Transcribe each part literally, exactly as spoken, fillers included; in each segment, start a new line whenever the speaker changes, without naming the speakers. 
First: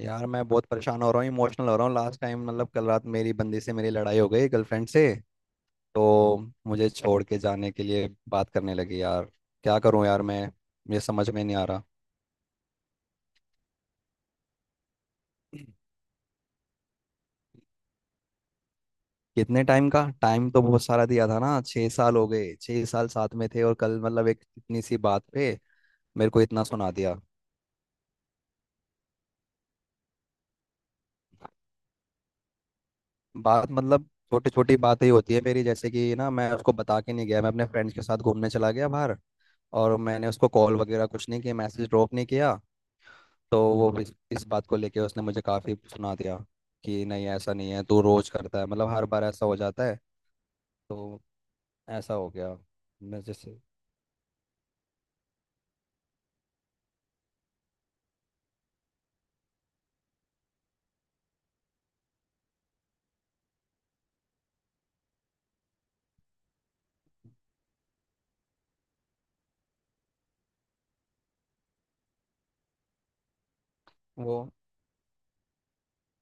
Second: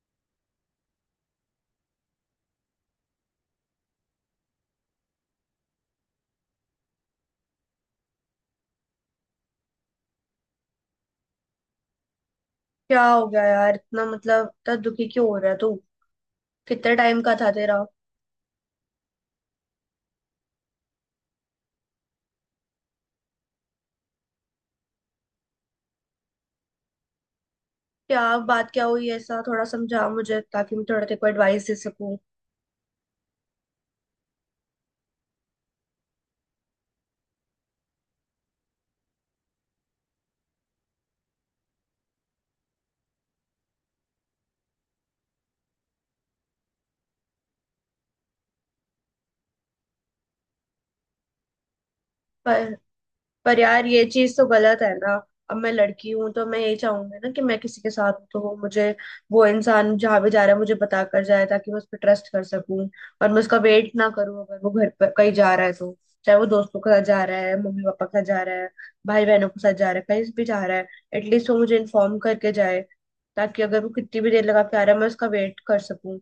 यार मैं बहुत परेशान हो रहा हूँ, इमोशनल हो रहा हूँ। लास्ट टाइम मतलब कल रात मेरी बंदी से मेरी लड़ाई हो गई, गर्लफ्रेंड से। तो मुझे छोड़ के जाने के लिए बात करने लगी यार। क्या करूँ यार? मैं मुझे समझ में नहीं आ रहा।
क्या हो गया यार? इतना मतलब इतना दुखी क्यों हो रहा है तू? कितने टाइम का था तेरा?
कितने टाइम का? टाइम तो बहुत सारा दिया था ना, छह साल हो गए। छह साल साथ में थे और कल मतलब एक इतनी सी बात पे मेरे को इतना सुना दिया।
क्या? बात क्या हुई? ऐसा थोड़ा समझा मुझे ताकि मैं थोड़ा तेरे को एडवाइस दे सकूं।
बात मतलब छोटी छोटी बातें ही होती है मेरी। जैसे कि ना, मैं उसको बता के नहीं गया, मैं अपने फ्रेंड्स के साथ घूमने चला गया बाहर। और मैंने उसको कॉल वगैरह कुछ नहीं किया, मैसेज ड्रॉप नहीं किया। तो वो इस, इस बात को लेके उसने मुझे काफ़ी सुना दिया कि नहीं ऐसा नहीं है, तू रोज करता है, मतलब हर बार ऐसा हो जाता है। तो ऐसा हो गया।
पर
मैं
पर
जैसे
यार ये चीज तो गलत है ना। अब मैं लड़की हूं तो मैं यही चाहूंगी ना कि मैं किसी के साथ हूं तो वो मुझे, वो इंसान जहां भी जा रहा है मुझे बता कर जाए ताकि मैं उस पर ट्रस्ट कर सकूं और मैं उसका वेट ना करूं। अगर वो घर पर कहीं जा रहा है तो चाहे वो दोस्तों के साथ जा रहा है, मम्मी पापा के साथ जा रहा है, भाई बहनों के साथ जा रहा है, कहीं भी जा रहा है, एटलीस्ट वो मुझे इन्फॉर्म करके जाए ताकि अगर वो कितनी भी
वो
देर लगा के आ रहा है मैं उसका वेट कर सकूं।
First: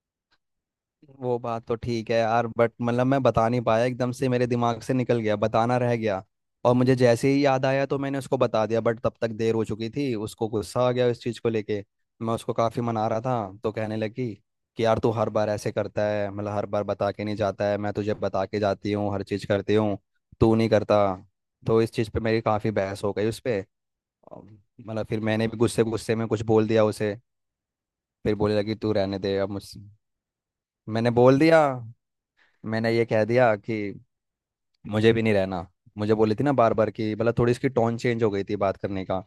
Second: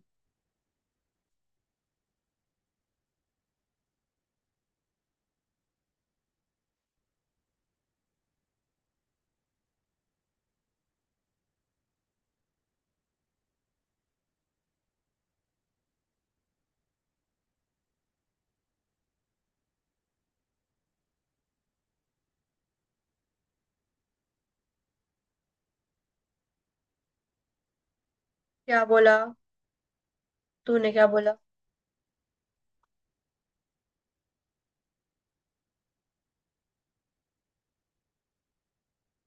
वो बात तो ठीक है यार, बट मतलब मैं बता नहीं पाया, एकदम से मेरे दिमाग से निकल गया, बताना रह गया। और मुझे जैसे ही याद आया तो मैंने उसको बता दिया, बट तब तक देर हो चुकी थी, उसको गुस्सा आ गया इस चीज़ को लेके। मैं उसको काफ़ी मना रहा था तो कहने लगी कि यार तू हर बार ऐसे करता है, मतलब हर बार बता के नहीं जाता है, मैं तुझे बता के जाती हूँ, हर चीज़ करती हूँ, तू नहीं करता। तो इस चीज़ पे मेरी काफ़ी बहस हो गई उस पर। मतलब फिर मैंने भी गुस्से गुस्से में कुछ बोल दिया उसे। फिर बोलने लगी
क्या
तू
बोला?
रहने दे अब मुझसे।
तूने क्या
मैंने
बोला?
बोल दिया, मैंने ये कह दिया कि मुझे भी नहीं रहना। मुझे बोली थी ना बार बार कि मतलब थोड़ी इसकी टोन चेंज हो गई थी बात करने का।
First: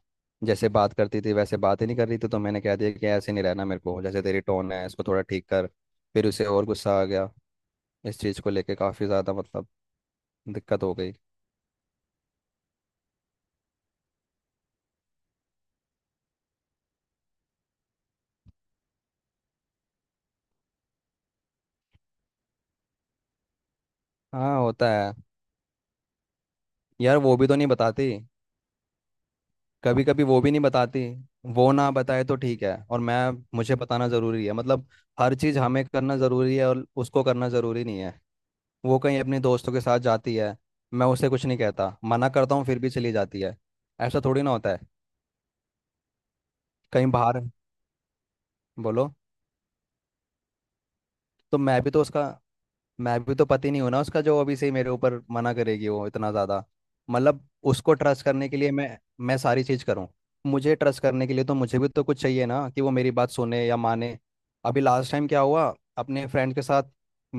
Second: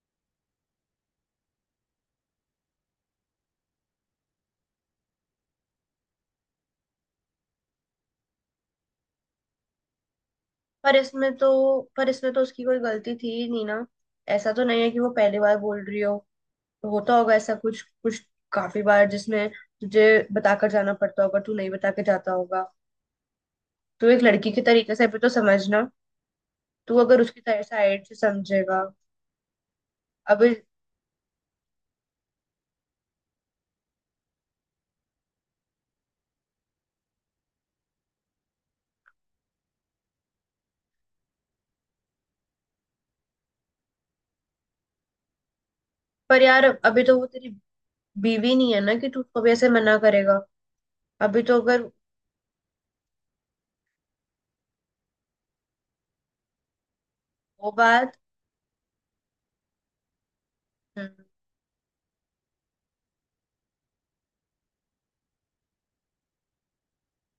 जैसे बात करती थी वैसे बात ही नहीं कर रही थी, तो मैंने कह दिया कि ऐसे नहीं रहना मेरे को, जैसे तेरी टोन है इसको थोड़ा ठीक कर। फिर उसे और गुस्सा आ गया इस चीज़ को लेके, काफ़ी ज़्यादा मतलब दिक्कत हो
पर
गई।
इसमें तो पर इसमें तो उसकी कोई गलती थी ही नहीं ना। ऐसा तो नहीं है कि वो पहली बार बोल रही हो, तो होता होगा ऐसा कुछ कुछ काफी बार जिसमें तुझे बताकर जाना पड़ता होगा, तू नहीं बता के जाता होगा। तो एक लड़की
हाँ
के
होता
तरीके से
है।
भी तो समझना। तू
यार
अगर
वो
उसकी
भी तो नहीं
साइड
बताती,
से समझेगा।
कभी कभी वो भी
अभी,
नहीं बताती। वो ना बताए तो ठीक है, और मैं, मुझे बताना ज़रूरी है, मतलब हर चीज़ हमें करना ज़रूरी है और उसको करना ज़रूरी नहीं है। वो कहीं अपने दोस्तों के साथ जाती है, मैं उसे कुछ नहीं कहता, मना करता हूँ फिर भी चली जाती है। ऐसा थोड़ी ना होता है,
पर यार अभी
कहीं
तो वो
बाहर।
तेरी बीवी नहीं है ना कि
बोलो।
तू उसको भी ऐसे मना करेगा। अभी
तो
तो
मैं
अगर
भी तो उसका, मैं भी तो पति नहीं हूं ना उसका, जो अभी से ही मेरे ऊपर मना करेगी वो इतना ज़्यादा मतलब।
वो
उसको
बात
ट्रस्ट करने के लिए मैं मैं सारी चीज़ करूँ, मुझे ट्रस्ट
हम्म,
करने के लिए तो मुझे भी तो कुछ चाहिए ना कि वो मेरी बात सुने या माने। अभी लास्ट टाइम क्या हुआ, अपने फ्रेंड के साथ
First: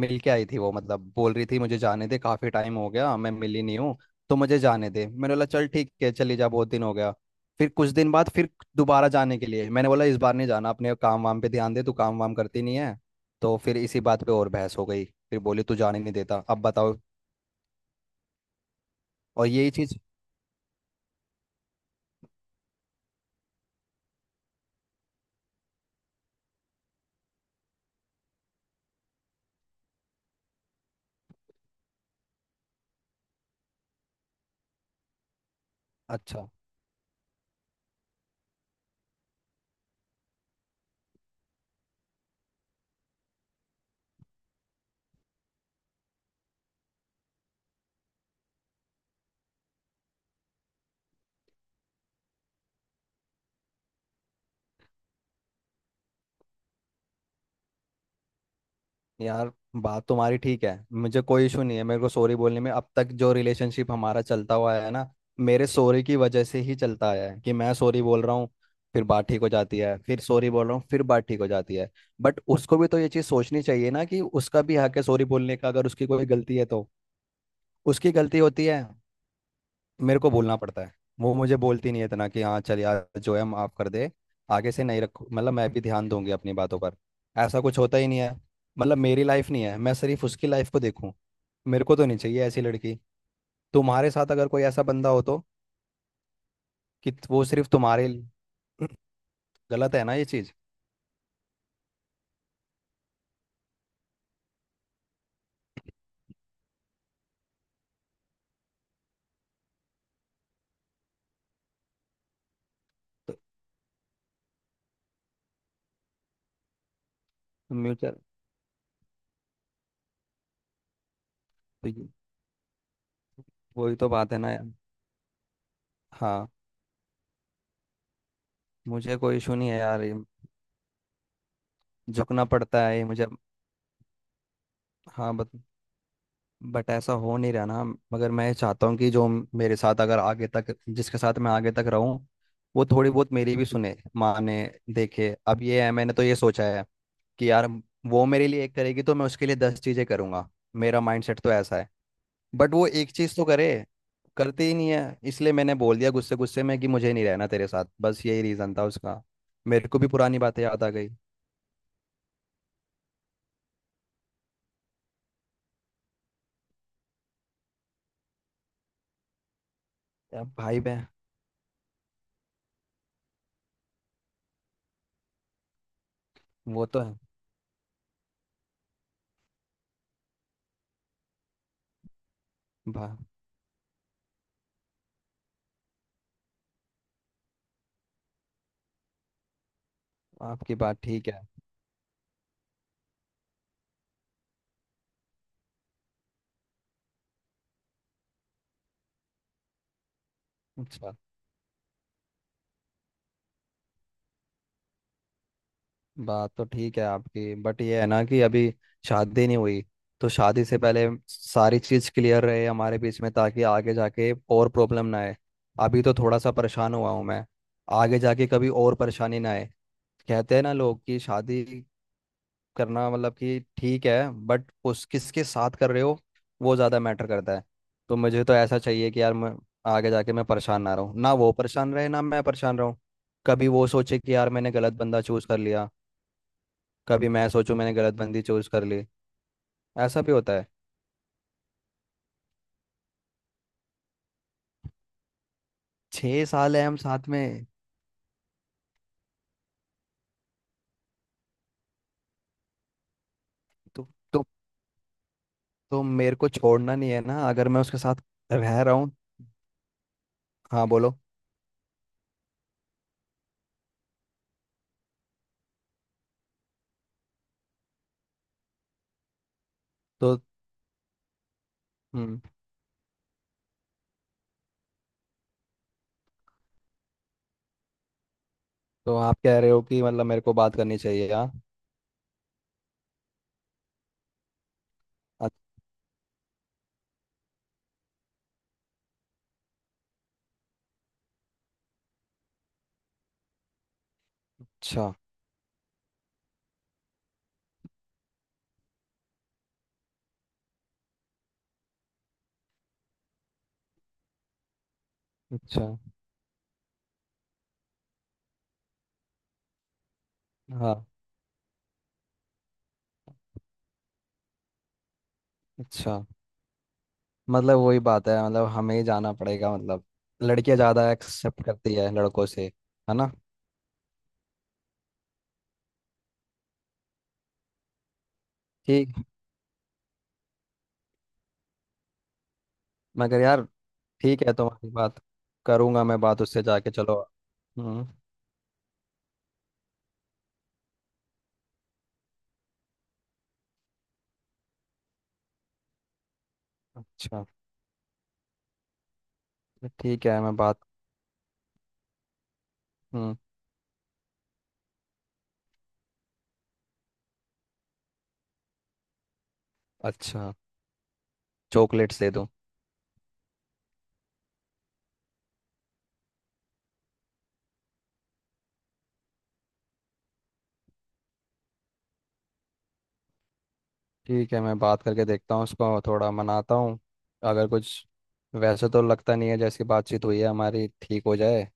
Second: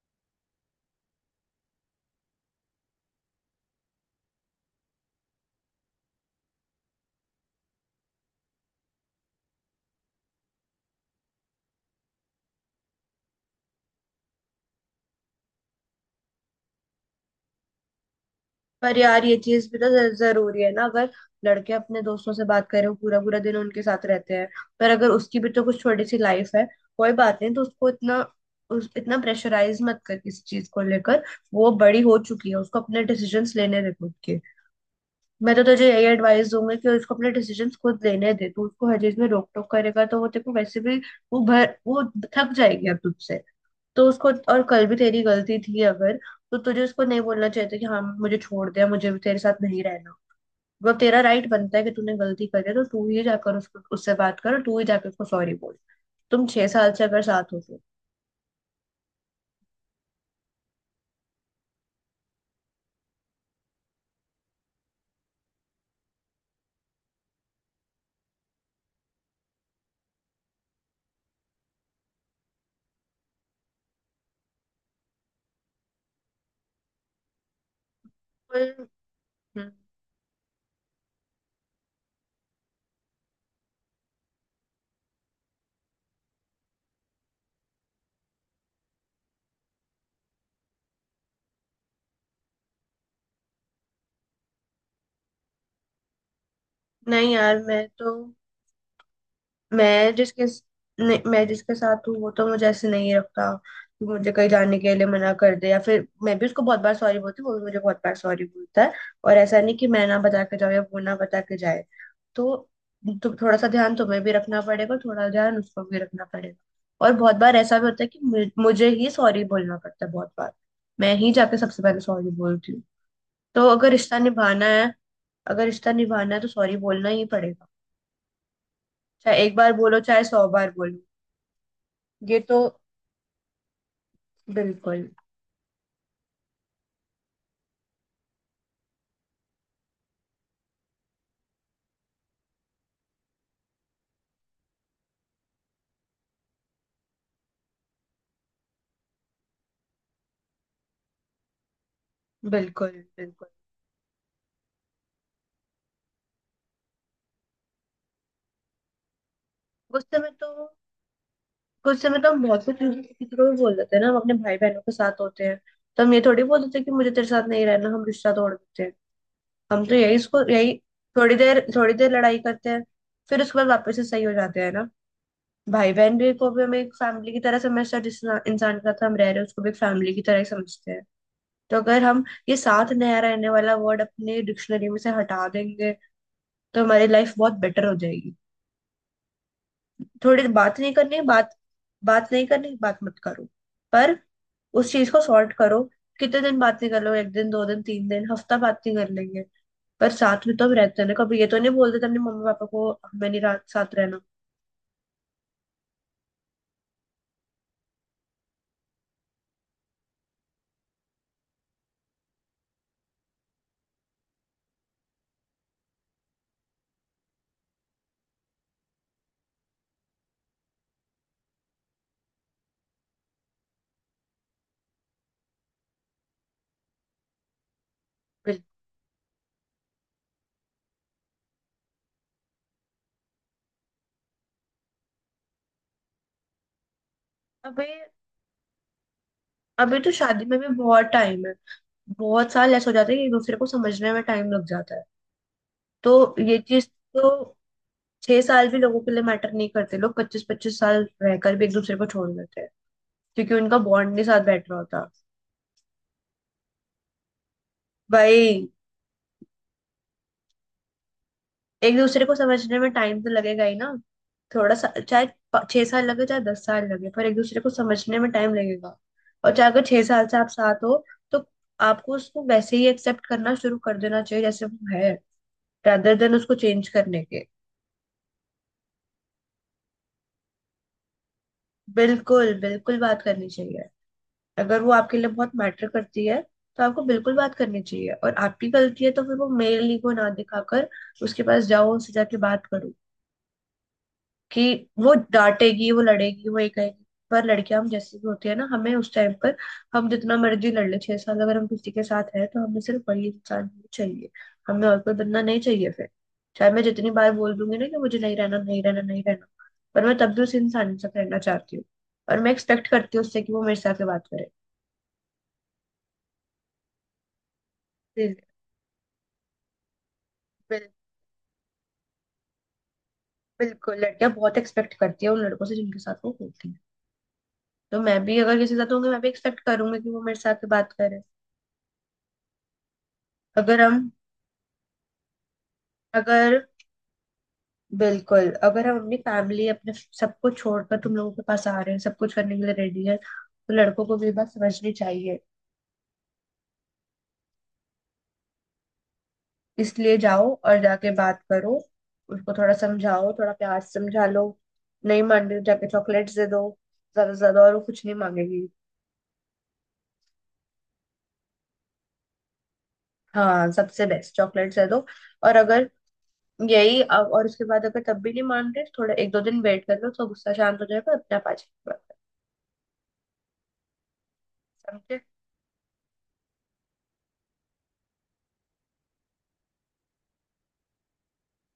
मिल के आई थी वो, मतलब बोल रही थी मुझे जाने दे, काफ़ी टाइम हो गया, मैं मिली नहीं हूँ, तो मुझे जाने दे। मैंने बोला चल ठीक है चली जा, बहुत दिन हो गया। फिर कुछ दिन बाद फिर दोबारा जाने के लिए मैंने बोला इस बार नहीं जाना, अपने काम वाम पे ध्यान दे, तू काम वाम करती नहीं है। तो फिर इसी बात पे और बहस हो गई। फिर बोली तू जाने नहीं देता, अब बताओ।
पर यार ये
और
चीज
यही
भी तो
चीज।
ज- जरूरी है ना? अगर लड़के अपने दोस्तों से बात करें वो पूरा पूरा दिन उनके साथ रहते हैं, पर अगर उसकी भी तो कुछ छोटी सी लाइफ है, कोई बात नहीं तो उसको इतना, उस इतना प्रेशराइज मत कर किसी चीज को लेकर। वो बड़ी हो चुकी है, उसको अपने डिसीजंस लेने दे खुद के। मैं तो तुझे यही एडवाइस
अच्छा।
दूंगी कि उसको अपने डिसीजंस खुद लेने दे, तू उसको हर चीज में रोक टोक करेगा तो वो तेरे को वैसे भी वो भर वो थक जाएगी अब तुझसे। तो उसको, और कल भी तेरी गलती थी अगर, तो तुझे उसको नहीं बोलना चाहिए था कि हाँ मुझे छोड़ दे मुझे भी तेरे साथ नहीं रहना। वो तेरा राइट बनता है कि तूने गलती करी है तो तू ही जाकर उसको उससे बात कर और तू ही जाकर उसको सॉरी बोल। तुम छह साल से अगर साथ हो तो
यार बात तुम्हारी ठीक है, मुझे कोई इशू नहीं है मेरे को सॉरी बोलने में। अब तक जो रिलेशनशिप हमारा चलता हुआ है ना, मेरे सॉरी की वजह से ही चलता आया है। कि मैं सॉरी बोल रहा हूँ, फिर बात ठीक हो जाती है, फिर सॉरी बोल रहा हूँ, फिर बात ठीक हो जाती है। बट उसको भी तो ये चीज़ सोचनी चाहिए ना, कि उसका भी हक है सॉरी बोलने का अगर उसकी कोई गलती है तो। उसकी गलती होती है,
पर, हम्म,
मेरे को बोलना पड़ता है। वो मुझे बोलती नहीं है इतना कि हाँ चल यार जो है माफ कर दे, आगे से नहीं रखो, मतलब मैं भी ध्यान दूंगी अपनी बातों पर। ऐसा कुछ होता ही नहीं है। मतलब मेरी लाइफ नहीं है, मैं सिर्फ उसकी लाइफ को देखूं। मेरे को तो नहीं चाहिए ऐसी लड़की। तुम्हारे साथ अगर कोई ऐसा बंदा हो तो, कि त-
नहीं
वो
यार
सिर्फ
मैं
तुम्हारे
तो
लिए, गलत है
मैं
ना ये
जिसके
चीज़?
नहीं, मैं जिसके साथ हूँ वो तो मुझे ऐसे नहीं रखता कि मुझे कहीं जाने के लिए मना कर दे, या फिर मैं भी उसको बहुत बार सॉरी बोलती हूँ, वो भी मुझे बहुत बार सॉरी बोलता है। और ऐसा नहीं कि मैं ना बता के जाऊँ या वो ना बता के जाए। तो तो
तो
थोड़ा सा ध्यान तुम्हें भी रखना पड़ेगा, थोड़ा ध्यान उसको भी रखना पड़ेगा। और बहुत बार ऐसा भी होता है
म्यूचुअल,
कि मु- मुझे ही सॉरी बोलना पड़ता है बहुत बार। मैं ही जाके सबसे
तो
पहले
ये,
सॉरी बोलती हूँ। तो अगर
वही तो
रिश्ता
बात है ना
निभाना
यार।
है अगर रिश्ता निभाना है
हाँ
तो सॉरी बोलना ही पड़ेगा।
मुझे कोई
चाहे
इशू
एक
नहीं
बार
है
बोलो
यार ये,
चाहे सौ बार बोलो। ये
झुकना
तो
पड़ता है ये मुझे।
बिल्कुल।
हाँ बत बट ऐसा हो नहीं रहा ना। मगर मैं चाहता हूँ कि जो मेरे साथ, अगर आगे तक जिसके साथ मैं आगे तक रहूँ, वो थोड़ी बहुत मेरी भी सुने माने देखे, अब ये है। मैंने तो ये सोचा है कि यार वो मेरे लिए एक करेगी तो मैं उसके लिए दस चीज़ें करूँगा, मेरा माइंडसेट तो ऐसा है। बट वो
बिल्कुल।
एक चीज़ तो
बिल्कुल।
करे। करती ही नहीं है, इसलिए मैंने बोल दिया गुस्से गुस्से में कि मुझे नहीं रहना तेरे साथ, बस यही रीज़न था उसका। मेरे को भी
गुस्से में
पुरानी
तो
बातें याद आ गई।
गुस्से में तो हम बहुत कुछ किसी को भी बोल देते हैं ना। हम अपने भाई बहनों के साथ होते हैं तो हम ये थोड़ी बोल देते हैं कि मुझे तेरे साथ नहीं रहना, हम रिश्ता तोड़ देते हैं। हम तो यही इसको
अब
यही
भाई बहन।
थोड़ी देर थोड़ी देर लड़ाई करते हैं फिर उसके बाद वापस से सही हो जाते हैं ना। भाई बहन भी को भी हम
वो
एक
तो है।
फैमिली की तरह समझते हैं, जिस इंसान के साथ हम रह रहे हैं उसको भी एक फैमिली की तरह ही समझते हैं। तो अगर हम ये साथ
भा,
नया रहने वाला वर्ड अपने डिक्शनरी में से हटा देंगे तो हमारी लाइफ बहुत बेटर हो जाएगी। थोड़ी देर
आपकी
बात नहीं
बात
करनी,
ठीक है।
बात बात नहीं करनी, बात मत करो, पर उस चीज को सॉर्ट करो। कितने दिन बात नहीं कर लो? एक दिन, दो दिन, तीन दिन, हफ्ता बात नहीं कर लेंगे। पर साथ में तो हम रहते हैं ना,
अच्छा
कभी ये तो नहीं बोलते थे अपने मम्मी पापा को हमें नहीं रात साथ रहना।
बात तो ठीक है आपकी, बट ये है ना कि अभी शादी नहीं हुई। तो शादी से पहले सारी चीज़ क्लियर रहे हमारे बीच में, ताकि आगे जाके और प्रॉब्लम ना आए। अभी तो थोड़ा सा परेशान हुआ हूँ मैं, आगे जाके कभी और परेशानी ना आए। कहते हैं ना लोग कि शादी करना मतलब कि ठीक है, बट उस किसके साथ कर रहे हो वो ज़्यादा मैटर करता है। तो मुझे तो
बिल्कुल।
ऐसा चाहिए कि यार मैं आगे जाके मैं परेशान ना रहूँ, ना वो परेशान रहे ना मैं परेशान रहूँ। कभी वो सोचे कि यार मैंने गलत बंदा चूज कर लिया, कभी मैं सोचूं
अबे,
मैंने गलत बंदी चूज कर ली,
अभी तो
ऐसा भी
शादी
होता
में
है।
भी बहुत टाइम है। बहुत साल ऐसे हो जाते हैं कि एक दूसरे को समझने में टाइम लग जाता है। तो
छह
ये
साल है
चीज,
हम साथ
तो
में।
छह साल भी लोगों के लिए मैटर नहीं करते, लोग पच्चीस पच्चीस साल रहकर भी एक दूसरे को छोड़ देते हैं क्योंकि उनका
तो
बॉन्ड नहीं साथ
तो
बैठ रहा होता।
तो मेरे को छोड़ना नहीं है ना अगर मैं उसके साथ
भाई,
रह रहा हूँ। हाँ बोलो।
एक दूसरे को समझने में टाइम तो लगेगा ही ना। थोड़ा सा, चाहे प- छह साल लगे चाहे दस साल लगे पर एक दूसरे को समझने में टाइम लगेगा। और चाहे अगर छह साल से
तो
आप साथ हो तो आपको
हम्म
उसको वैसे ही एक्सेप्ट करना शुरू कर देना चाहिए जैसे वो है, rather देन उसको चेंज करने के।
तो आप कह रहे हो कि मतलब मेरे को बात करनी चाहिए यार?
बिल्कुल, बिल्कुल बात करनी चाहिए। अगर वो आपके लिए बहुत मैटर करती है तो आपको बिल्कुल बात करनी चाहिए और आपकी गलती है तो फिर वो मेल ईगो ना दिखाकर उसके पास जाओ, उससे जाके बात करो कि वो
अच्छा।
डांटेगी, वो लड़ेगी, वो ये कहेगी। पर लड़कियां हम जैसी भी होती है ना, हमें उस टाइम पर, हम जितना मर्जी लड़ ले, छह साल अगर हम किसी के साथ हैं तो हमें सिर्फ वही इंसान ही चाहिए। हमें और कोई बंदा नहीं
अच्छा।
चाहिए फिर। चाहे मैं जितनी बार बोल दूंगी ना कि मुझे नहीं रहना, नहीं रहना, नहीं रहना, पर मैं तब भी उस
हाँ।
इंसान से रहना चाहती हूँ। और मैं एक्सपेक्ट करती हूँ उससे कि वो मेरे साथ बात करे।
अच्छा मतलब वही बात
बिल,
है, मतलब हमें ही जाना पड़ेगा, मतलब लड़कियां
बिल,
ज़्यादा एक्सेप्ट करती है लड़कों से, है ना?
बिल्कुल। लड़कियां बहुत एक्सपेक्ट करती है उन लड़कों से जिनके साथ वो होती है। तो मैं भी अगर किसी के साथ होंगी
ठीक
मैं भी एक्सपेक्ट करूंगी कि वो मेरे साथ बात करे।
मगर यार,
अगर हम
ठीक है तुम्हारी बात, करूंगा मैं बात
अगर
उससे जाके चलो। हम्म।
बिल्कुल। अगर हम अपनी फैमिली, अपने सबको छोड़कर तुम लोगों के पास आ रहे हैं, सब कुछ करने के लिए रेडी है, तो लड़कों को भी ये बात समझनी चाहिए।
अच्छा।
इसलिए
ठीक है
जाओ
मैं बात।
और जाके बात करो। उसको थोड़ा समझाओ,
हम्म।
थोड़ा प्यार से समझा लो। नहीं मान रही हो, जाके चॉकलेट्स दे दो ज्यादा से ज्यादा, और वो कुछ नहीं मांगेगी।
अच्छा चॉकलेट्स दे दूँ?
हाँ, सबसे बेस्ट चॉकलेट्स दे दो। और अगर यही अब- और उसके बाद अगर तब भी नहीं मान रहे तो थोड़ा एक दो दिन वेट कर लो तो गुस्सा शांत हो जाएगा, अपने आप आ जाएगा।
ठीक है, मैं बात
समझे?
करके देखता हूँ, उसको थोड़ा मनाता हूँ। अगर कुछ, वैसे तो लगता नहीं है जैसी बातचीत हुई है हमारी ठीक हो जाए।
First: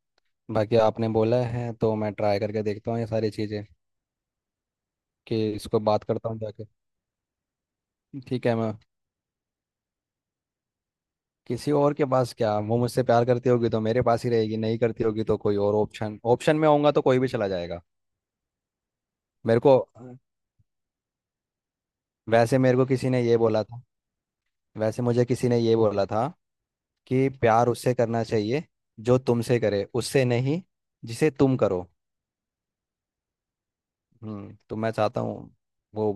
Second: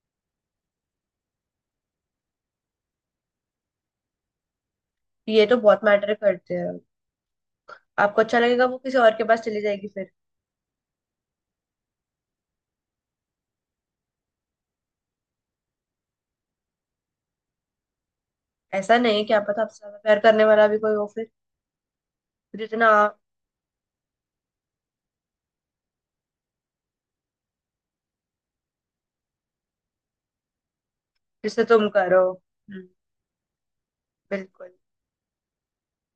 बाकी आपने बोला है तो मैं ट्राई करके देखता हूँ ये सारी चीज़ें, कि
ये तो
इसको
बहुत
बात
मैटर
करता हूँ
करते
जाके।
हैं। आपको अच्छा
ठीक है,
लगेगा
मैं।
वो किसी और के पास चली जाएगी फिर?
किसी और के पास क्या, वो मुझसे प्यार करती होगी तो मेरे पास ही रहेगी, नहीं करती होगी तो कोई और ऑप्शन ऑप्शन में होऊंगा तो कोई भी चला जाएगा।
ऐसा नहीं, क्या
मेरे
पता
को
आपसे ज्यादा प्यार करने वाला भी कोई हो फिर।
वैसे मेरे को
जितना
किसी
आप-
ने ये बोला था, वैसे मुझे किसी ने ये बोला था कि प्यार उससे करना चाहिए जो तुमसे करे, उससे नहीं जिसे तुम
जिससे
करो।
तुम करो, हम्म।
हम्म
बिल्कुल।
तो मैं चाहता हूँ वो।